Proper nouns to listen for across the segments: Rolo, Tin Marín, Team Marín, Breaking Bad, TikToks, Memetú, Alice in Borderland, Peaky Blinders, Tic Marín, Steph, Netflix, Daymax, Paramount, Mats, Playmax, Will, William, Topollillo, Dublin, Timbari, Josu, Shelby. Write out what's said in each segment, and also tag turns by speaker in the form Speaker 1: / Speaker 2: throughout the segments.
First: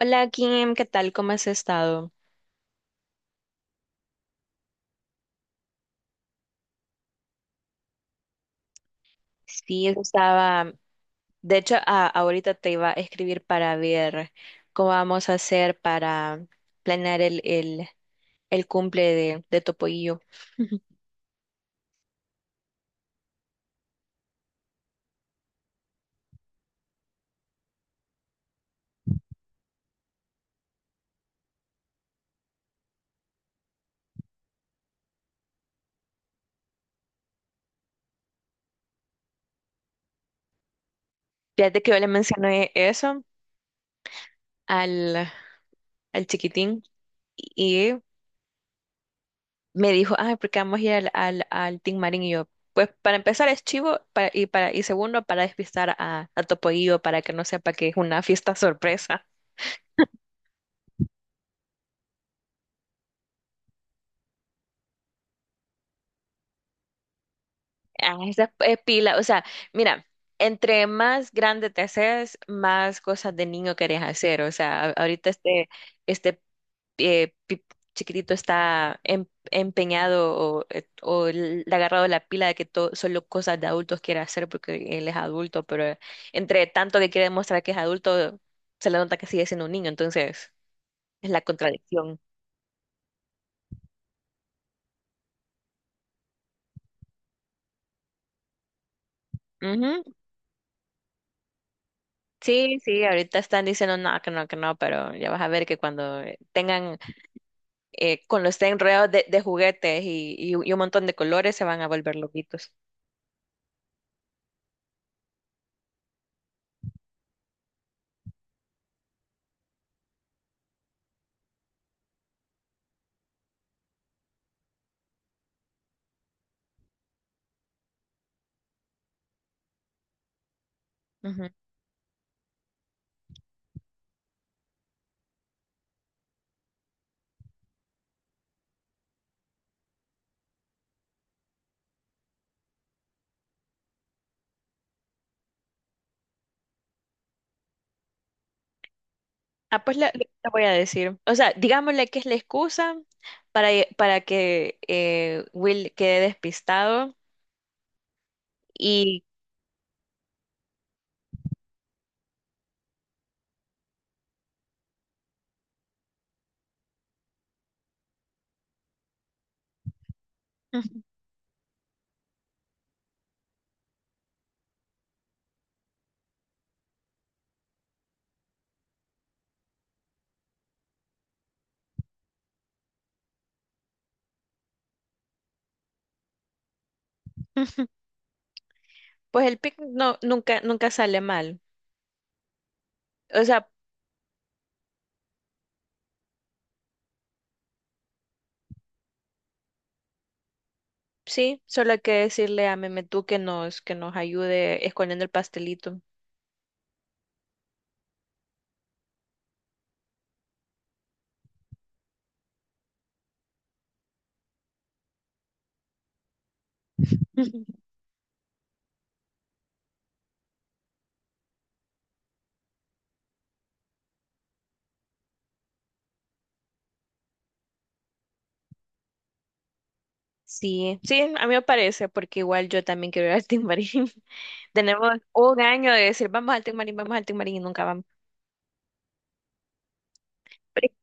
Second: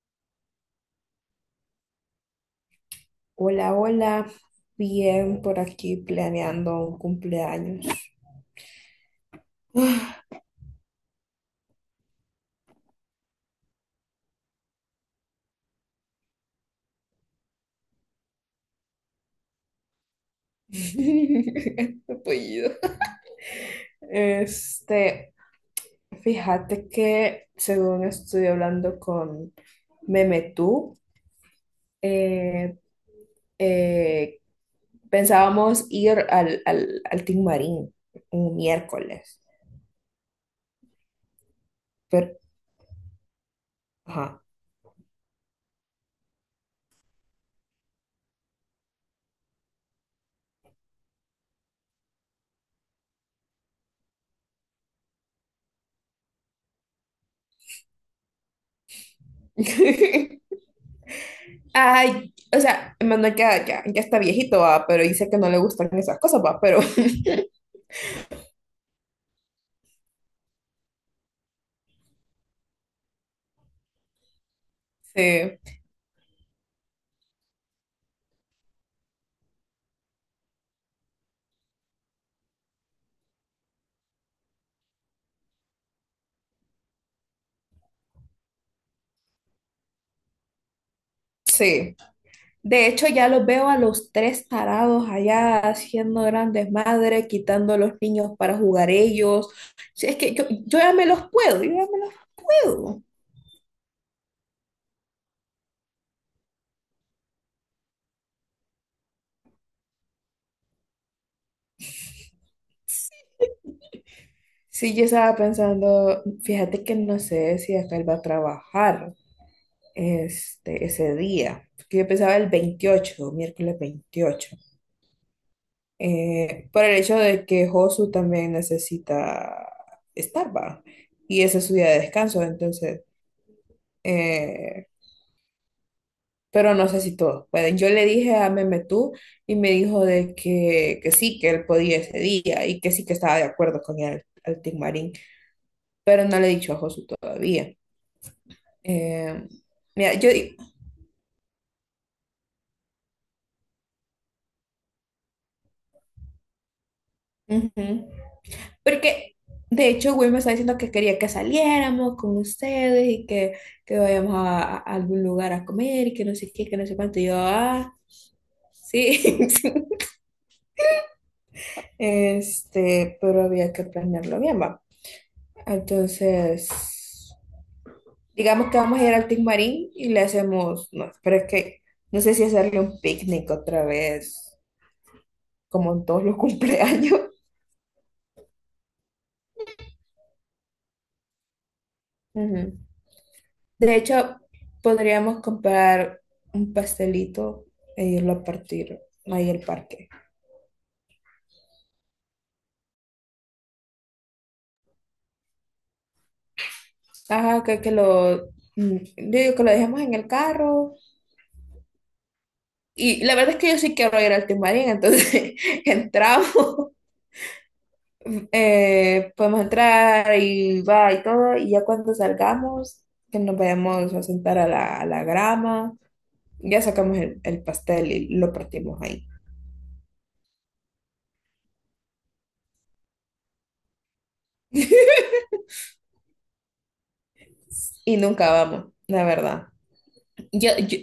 Speaker 1: Hola Kim, ¿qué tal? ¿Cómo has estado?
Speaker 2: Hola, hola. Bien por aquí planeando un cumpleaños.
Speaker 1: Sí, eso estaba. De hecho, ahorita te iba a escribir para ver cómo vamos a hacer para planear el cumple de tu pollillo.
Speaker 2: Apellido. Este, fíjate que según estoy hablando con Memetú, eh, eh, pensábamos ir al Tin Marín un miércoles,
Speaker 1: Fíjate que yo le
Speaker 2: pero,
Speaker 1: mencioné eso
Speaker 2: ajá.
Speaker 1: al, al chiquitín y me dijo, ah, porque vamos a ir al Tin Marín. Y yo, pues para empezar es chivo y segundo, para despistar a tu pollillo para que no sepa que es una fiesta sorpresa.
Speaker 2: Ay, o sea, Manuel ya, ya, ya está viejito, va, pero dice que no le gustan esas cosas, va, pero
Speaker 1: Ah, esa pila, o sea, mira, entre más grande te haces, más cosas de niño querés hacer. O sea, ahorita
Speaker 2: sí,
Speaker 1: este eh, pi- chiquitito está empeñado o le ha agarrado la pila de que todo, solo cosas de adultos quiere hacer porque él es adulto, pero entre tanto que quiere demostrar que es adulto, se le nota que sigue siendo un niño, entonces es la
Speaker 2: sí.
Speaker 1: contradicción.
Speaker 2: De hecho, ya los veo a los tres tarados allá haciendo grandes madres, quitando a los niños para jugar ellos.
Speaker 1: Ujú.
Speaker 2: Si es que yo ya me los puedo, yo ya me los
Speaker 1: Sí,
Speaker 2: puedo.
Speaker 1: sí, ahorita están diciendo no, que no, que no, pero ya vas a ver que cuando tengan con los enredados de juguetes y un montón de colores se van a volver loquitos.
Speaker 2: Sí, yo estaba pensando, fíjate que no sé si acá él va a trabajar este, ese día, porque yo pensaba el 28, miércoles 28, por el hecho de que Josu también necesita estar, va, y
Speaker 1: Ujú.
Speaker 2: ese es su día de descanso, entonces... eh, pero no sé si todos pueden. Yo le dije a Meme tú y me dijo de que sí, que él podía ese día y que sí, que estaba de acuerdo con el Team Marín, pero no le he dicho a Josu todavía. Eh,
Speaker 1: Ah, pues
Speaker 2: Mira, yo
Speaker 1: le
Speaker 2: digo,
Speaker 1: voy a decir. O sea, digámosle que es la excusa para, para que Will quede despistado
Speaker 2: ujú,
Speaker 1: y
Speaker 2: porque de hecho Will me está diciendo que quería que saliéramos con ustedes y que vayamos a algún lugar a comer y que no sé qué, que no sé cuánto. Y yo, ah, sí, sí. Este, pero había que planearlo bien, va. Entonces, digamos que vamos a ir al Tic Marín y le hacemos, no, pero es que no sé si hacerle un picnic otra vez, como en todos los cumpleaños.
Speaker 1: pues el picnic no, nunca, nunca sale mal.
Speaker 2: Ujú.
Speaker 1: O sea,
Speaker 2: De hecho, podríamos comprar un pastelito e irlo a partir ahí al parque.
Speaker 1: sí, solo hay que decirle a Memetú que nos ayude escondiendo el pastelito.
Speaker 2: Ajá, que lo, yo digo que lo dejemos en el carro. Y la verdad es que yo sí quiero ir al Timarín, entonces entramos, podemos entrar y va y todo, y ya cuando salgamos, que nos vayamos a sentar a la grama, ya sacamos el pastel y lo partimos ahí.
Speaker 1: Sí, sí, a mí me parece, porque igual yo también quiero ir al Timbari. Tenemos un año de decir, vamos al Tic Marín, vamos al Tic Marín y nunca vamos.
Speaker 2: Y nunca vamos, la verdad. Yo, yo,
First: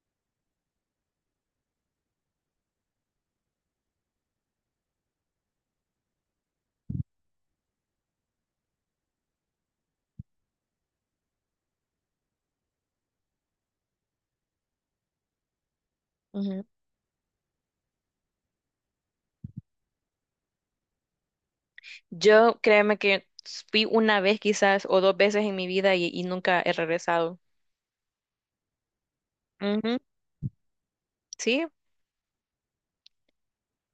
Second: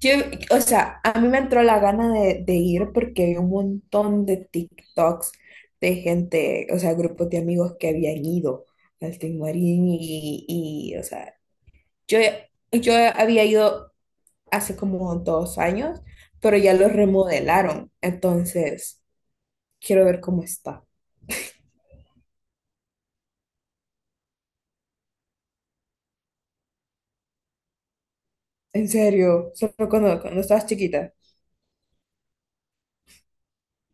Speaker 2: yo, o sea, a mí me entró la gana de ir porque vi un montón de TikToks de gente, o sea, grupos de amigos que habían ido al Tin Marín y, o sea, yo, yo había ido hace como 2 años, pero
Speaker 1: Ujú.
Speaker 2: ya lo remodelaron. Entonces, quiero ver cómo está.
Speaker 1: Yo créeme que fui una vez quizás o dos veces en mi vida nunca he regresado.
Speaker 2: En serio, solo
Speaker 1: Ujú.
Speaker 2: cuando estabas chiquita.
Speaker 1: Sí,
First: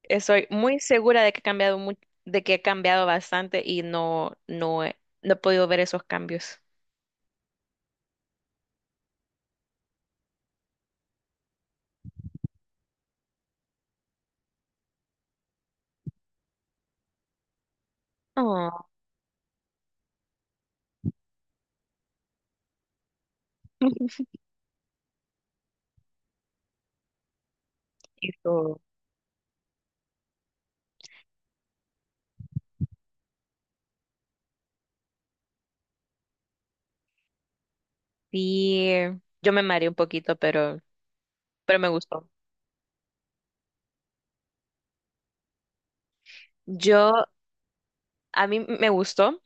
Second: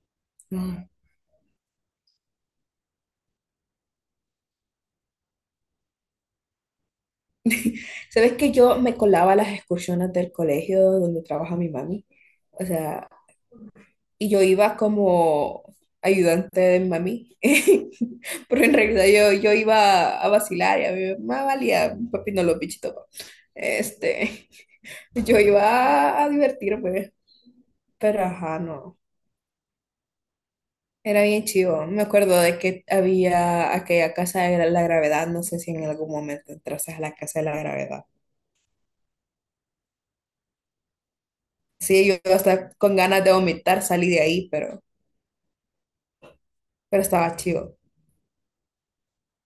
Speaker 1: estoy muy
Speaker 2: Ah.
Speaker 1: segura de que he cambiado bastante y no, no he podido ver esos cambios.
Speaker 2: ¿Sabes que yo me colaba a las excursiones del colegio donde trabaja mi mami? O sea, y yo iba como ayudante de mi mami. Pero en
Speaker 1: Oh,
Speaker 2: realidad yo iba a vacilar y a mí me valía, papi no lo pichito pues. Este, yo iba a divertirme, pero ajá,
Speaker 1: eso.
Speaker 2: no. Era bien chivo. Me acuerdo de que había aquella casa de la gravedad. No sé si en algún momento entraste a la casa de la gravedad.
Speaker 1: Sí, yo me mareé un poquito, pero me
Speaker 2: Sí, yo
Speaker 1: gustó.
Speaker 2: hasta con ganas de vomitar salí de ahí, pero
Speaker 1: Yo,
Speaker 2: estaba chivo.
Speaker 1: a mí me gustó.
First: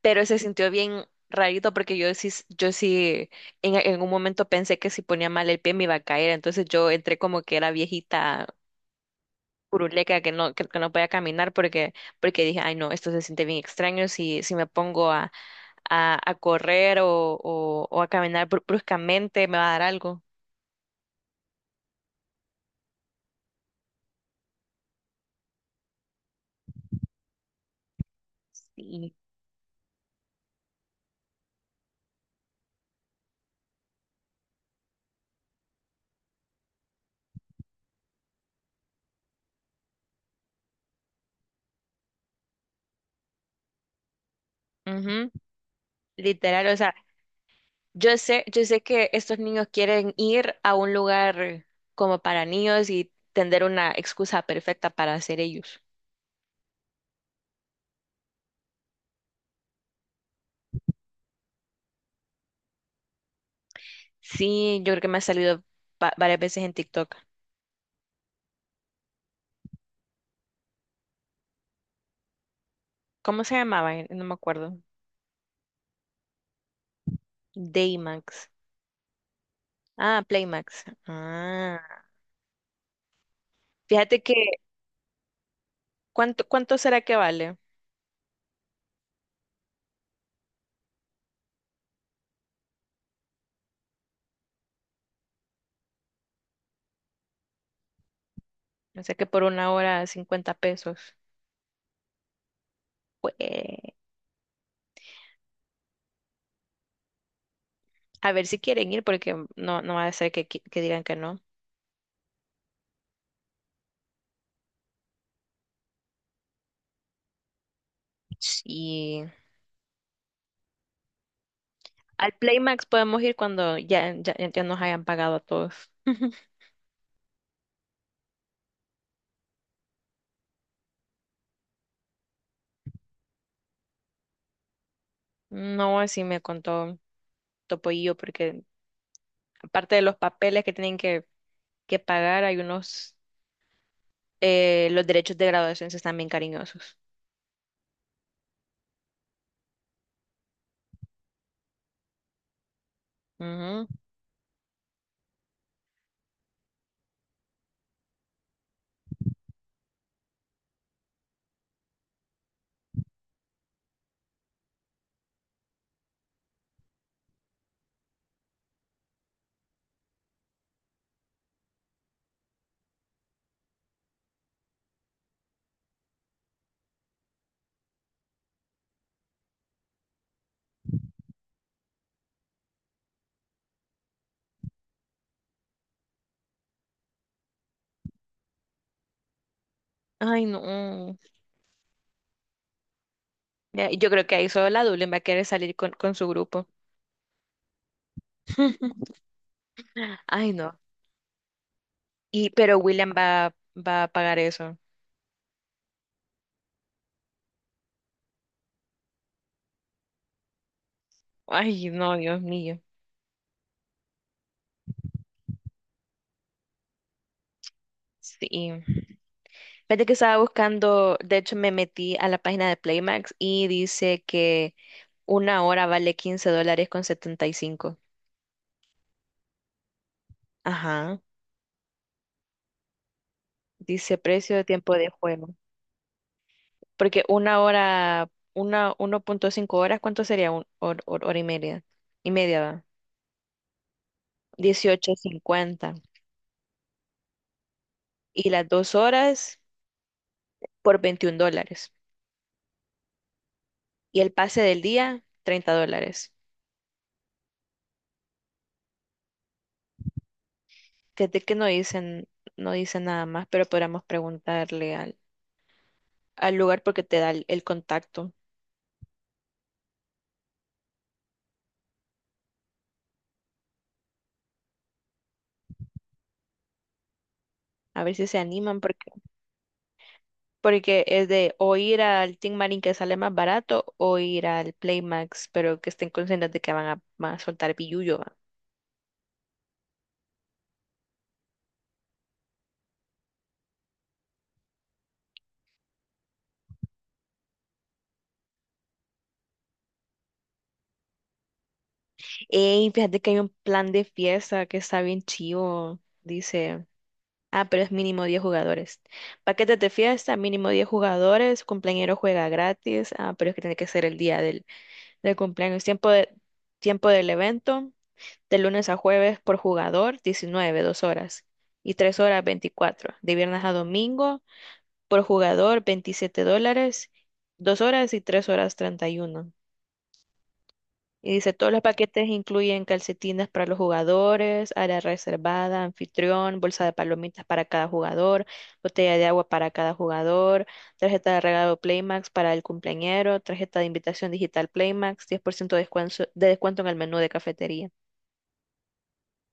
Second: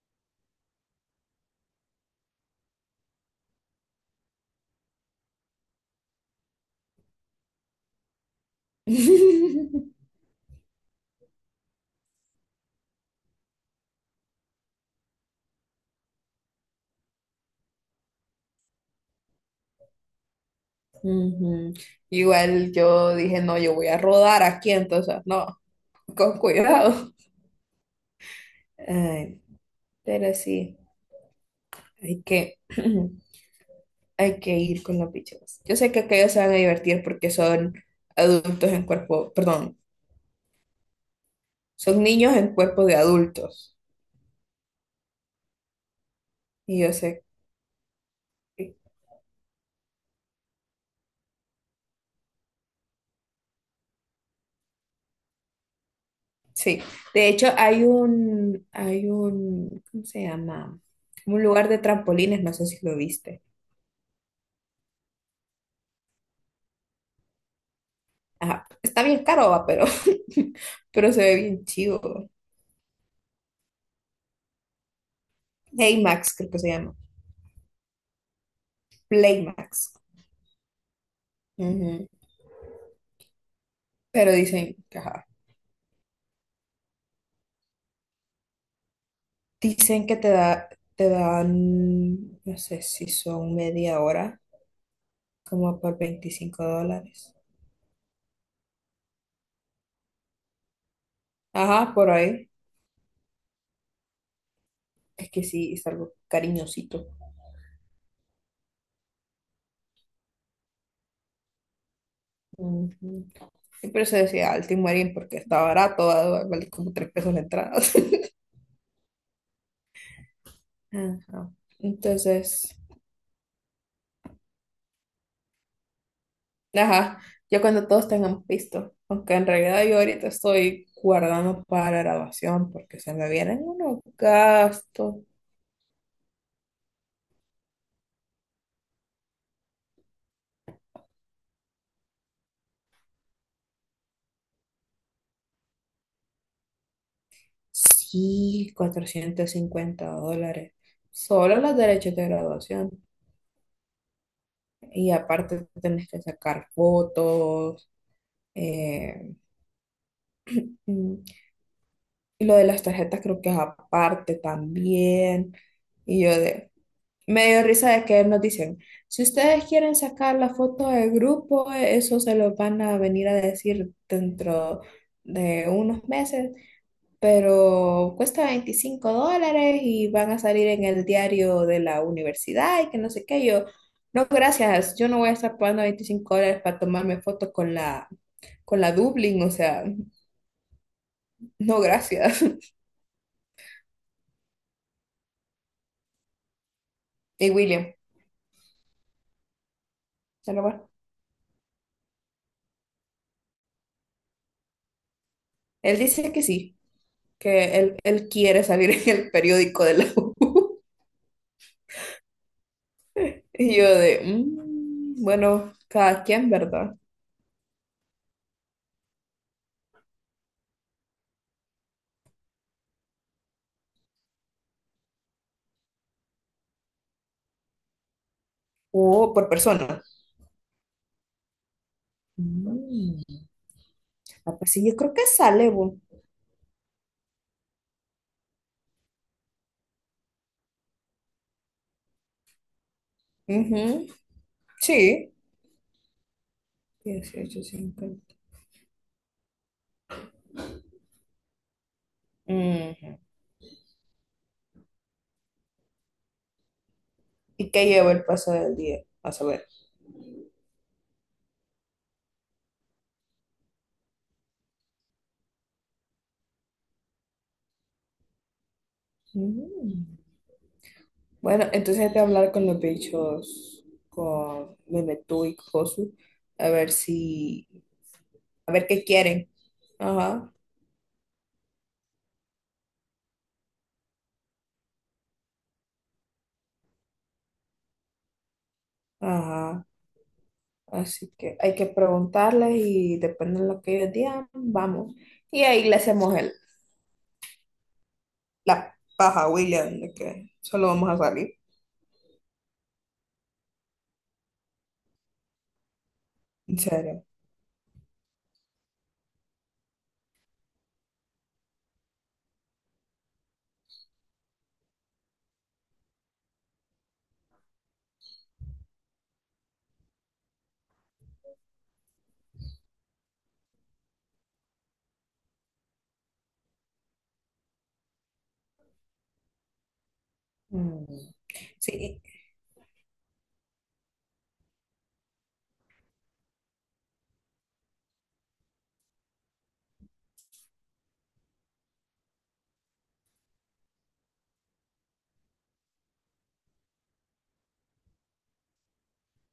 Speaker 1: Pero se sintió bien rarito porque yo sí en un momento pensé que si ponía mal el pie me iba a caer, entonces yo entré como que era viejita curuleca que no, que no podía caminar porque, porque dije, ay no, esto se siente bien extraño si, me pongo a correr o a caminar bruscamente me va a dar algo.
Speaker 2: Ujú. Igual yo dije, no, yo voy a rodar aquí, entonces, no, con cuidado.
Speaker 1: Sí.
Speaker 2: Ay, pero sí, hay que, hay que ir con los bichos. Yo sé que aquellos se van a divertir porque son adultos en cuerpo, perdón, son niños en cuerpo de adultos.
Speaker 1: Ujú. Literal, o
Speaker 2: Y yo
Speaker 1: sea,
Speaker 2: sé,
Speaker 1: yo
Speaker 2: que-
Speaker 1: sé que estos niños quieren ir a un lugar como para niños y tender una excusa perfecta para hacer ellos.
Speaker 2: sí. De hecho, hay un, ¿cómo se llama? Un lugar de trampolines, no sé si lo viste.
Speaker 1: Sí, yo creo que me ha salido varias veces en TikTok.
Speaker 2: Ajá. Está bien caro, va, pero, pero se ve bien chido.
Speaker 1: ¿Cómo se llamaba? No me acuerdo.
Speaker 2: Playmax, creo que se llama.
Speaker 1: Daymax.
Speaker 2: Playmax.
Speaker 1: Ah, Playmax. Ah.
Speaker 2: Ujú.
Speaker 1: Fíjate
Speaker 2: Pero
Speaker 1: que,
Speaker 2: dicen, ajá,
Speaker 1: cuánto será que vale.
Speaker 2: dicen que te da, te dan, no sé si son media hora, como por 25 dólares.
Speaker 1: O sea que por 1 hora 50 pesos.
Speaker 2: Ajá, por ahí.
Speaker 1: Pues,
Speaker 2: Es que sí, es algo cariñosito.
Speaker 1: a ver si quieren ir, porque no, no va a ser que, que digan que no.
Speaker 2: Ujú. Sí, por eso decía al Timurín, porque está barato, vale como 3 pesos la entrada.
Speaker 1: Y
Speaker 2: Ajá.
Speaker 1: al
Speaker 2: Entonces,
Speaker 1: Playmax podemos ir cuando ya nos hayan pagado a todos.
Speaker 2: ajá, ya cuando todos tengamos visto, aunque en realidad yo ahorita estoy guardando para la graduación porque se me vienen unos gastos.
Speaker 1: No, así me contó Topollillo, porque aparte de los papeles que tienen que pagar, hay unos. Los derechos de graduación sí están bien cariñosos.
Speaker 2: Sí, 450 dólares. Solo los derechos de graduación.
Speaker 1: Ujú.
Speaker 2: Y aparte tenés que sacar fotos, eh, mm, y lo de las tarjetas creo que es aparte también. Y yo de... Me dio risa de que nos dicen, si ustedes quieren sacar la foto del grupo, eso se lo van a venir a decir dentro de unos meses, pero cuesta 25 dólares y van a salir en el diario de la universidad y que no sé qué. Yo, no, gracias, yo no voy a estar pagando 25 dólares para tomarme foto con la Dublin, o sea,
Speaker 1: Ay, no.
Speaker 2: no, gracias.
Speaker 1: Ya, yo creo que ahí solo la Dublin va a querer salir con su grupo.
Speaker 2: Y William,
Speaker 1: Ay,
Speaker 2: se lo
Speaker 1: no.
Speaker 2: va.
Speaker 1: Y, pero William va a pagar eso.
Speaker 2: Él dice que sí, que él quiere salir en el periódico de la U.
Speaker 1: Ay, no, Dios mío.
Speaker 2: Y yo de, "Mm, bueno, cada quien, ¿verdad?".
Speaker 1: Sí. Fíjate que estaba buscando, de hecho me metí a la página de Playmax y dice que 1 hora vale $15.75.
Speaker 2: O por persona.
Speaker 1: Ajá.
Speaker 2: Mm,
Speaker 1: Dice precio
Speaker 2: ah,
Speaker 1: de
Speaker 2: pues sí,
Speaker 1: tiempo
Speaker 2: yo
Speaker 1: de
Speaker 2: creo que
Speaker 1: juego.
Speaker 2: sale, bu.
Speaker 1: Porque una hora, 1.5 horas, ¿cuánto sería? Un, hor- hor- hora y media. Y media, va.
Speaker 2: Ujú.
Speaker 1: dieciocho
Speaker 2: Sí.
Speaker 1: cincuenta
Speaker 2: 18.50.
Speaker 1: Y las 2 horas por $21.
Speaker 2: Ujú.
Speaker 1: Y el pase del día, $30.
Speaker 2: ¿Y qué llevo el paso del día? A saber.
Speaker 1: Fíjate que no dicen nada más, pero podríamos preguntarle al lugar porque te da el contacto.
Speaker 2: Mm. Bueno, entonces hay que hablar con los bichos, con Memetú y Josu, a ver si,
Speaker 1: A ver si se
Speaker 2: a
Speaker 1: animan,
Speaker 2: ver qué
Speaker 1: porque,
Speaker 2: quieren. Ajá,
Speaker 1: porque es de o ir al Team Marín que sale más barato o ir al Playmax, pero que estén conscientes de que van a soltar billullo.
Speaker 2: ajá. Así que hay que preguntarles y depende de lo que ellos digan, vamos. Y ahí le hacemos el, la paja a William de que solo vamos a salir.
Speaker 1: Ey, fíjate que hay un plan de fiesta que está bien chivo,
Speaker 2: En
Speaker 1: dice.
Speaker 2: serio.
Speaker 1: Ah, pero es mínimo 10 jugadores. Paquetes de fiesta, mínimo 10 jugadores, cumpleañero juega gratis. Ah, pero es que tiene que ser el día del cumpleaños. Tiempo del evento, de lunes a jueves por jugador, 19, 2 horas. Y 3 horas, 24. De viernes a domingo, por jugador, $27, 2 horas y 3 horas, 31.
Speaker 2: Mm.
Speaker 1: Y dice, todos los
Speaker 2: Sí,
Speaker 1: paquetes incluyen calcetines para los jugadores, área reservada, anfitrión, bolsa de palomitas para cada jugador, botella de agua para cada jugador, tarjeta de regalo Playmax para el cumpleañero, tarjeta de invitación digital Playmax, 10% de descuento en el menú de cafetería.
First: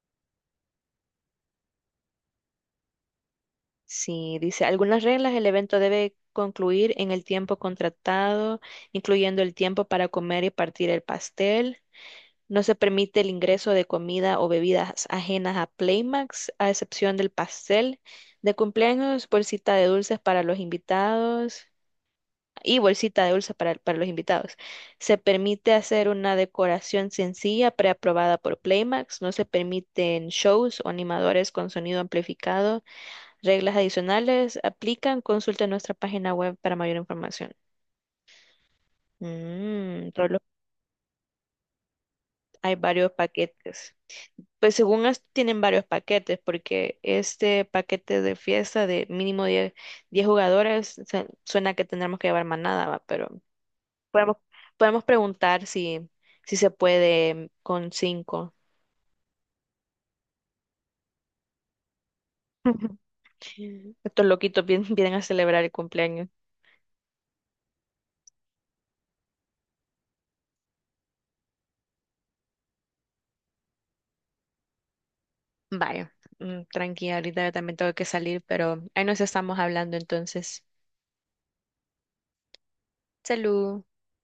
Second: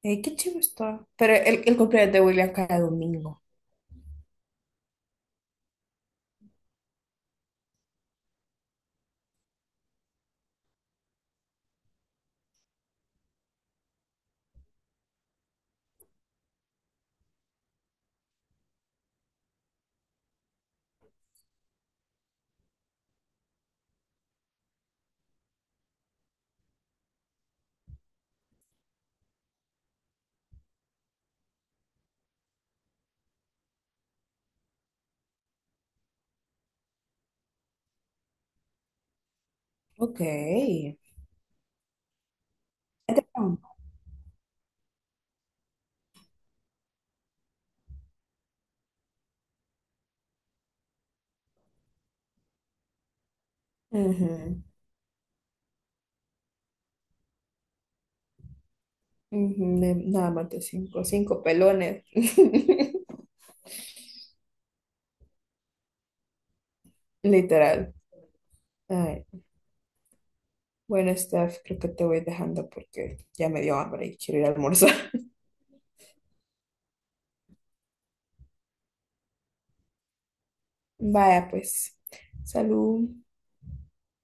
Speaker 2: qué chido está. Pero el cumpleaños de William cada domingo.
Speaker 1: Sí, dice, algunas reglas, el evento debe concluir en el tiempo contratado, incluyendo el tiempo para comer y partir el pastel. No se permite el ingreso de comida o bebidas ajenas a Playmax, a excepción del pastel de cumpleaños, bolsita de dulces para los invitados y bolsita de dulces para los invitados. Se permite hacer una decoración sencilla preaprobada por Playmax. No se permiten shows o animadores con sonido amplificado. Reglas adicionales aplican. Consulta nuestra página web para mayor información.
Speaker 2: Ok.
Speaker 1: Rolo,
Speaker 2: Es
Speaker 1: hay varios
Speaker 2: de campo.
Speaker 1: paquetes. Pues según esto tienen varios paquetes, porque este paquete de fiesta de mínimo 10 jugadores suena que tendremos que llevar manada, va, pero podemos,
Speaker 2: Ujú,
Speaker 1: podemos preguntar si, si se puede con cinco.
Speaker 2: ujú, nada más de cinco, cinco pelones.
Speaker 1: Estos loquitos vienen a celebrar el cumpleaños.
Speaker 2: Literal. Ay. Bueno, Steph, creo que te voy dejando porque ya me dio hambre y quiero ir a almorzar.
Speaker 1: Vaya, tranqui, ahorita yo también tengo que salir, pero ahí nos estamos hablando entonces.
Speaker 2: Vaya, pues, salud.
Speaker 1: Salud.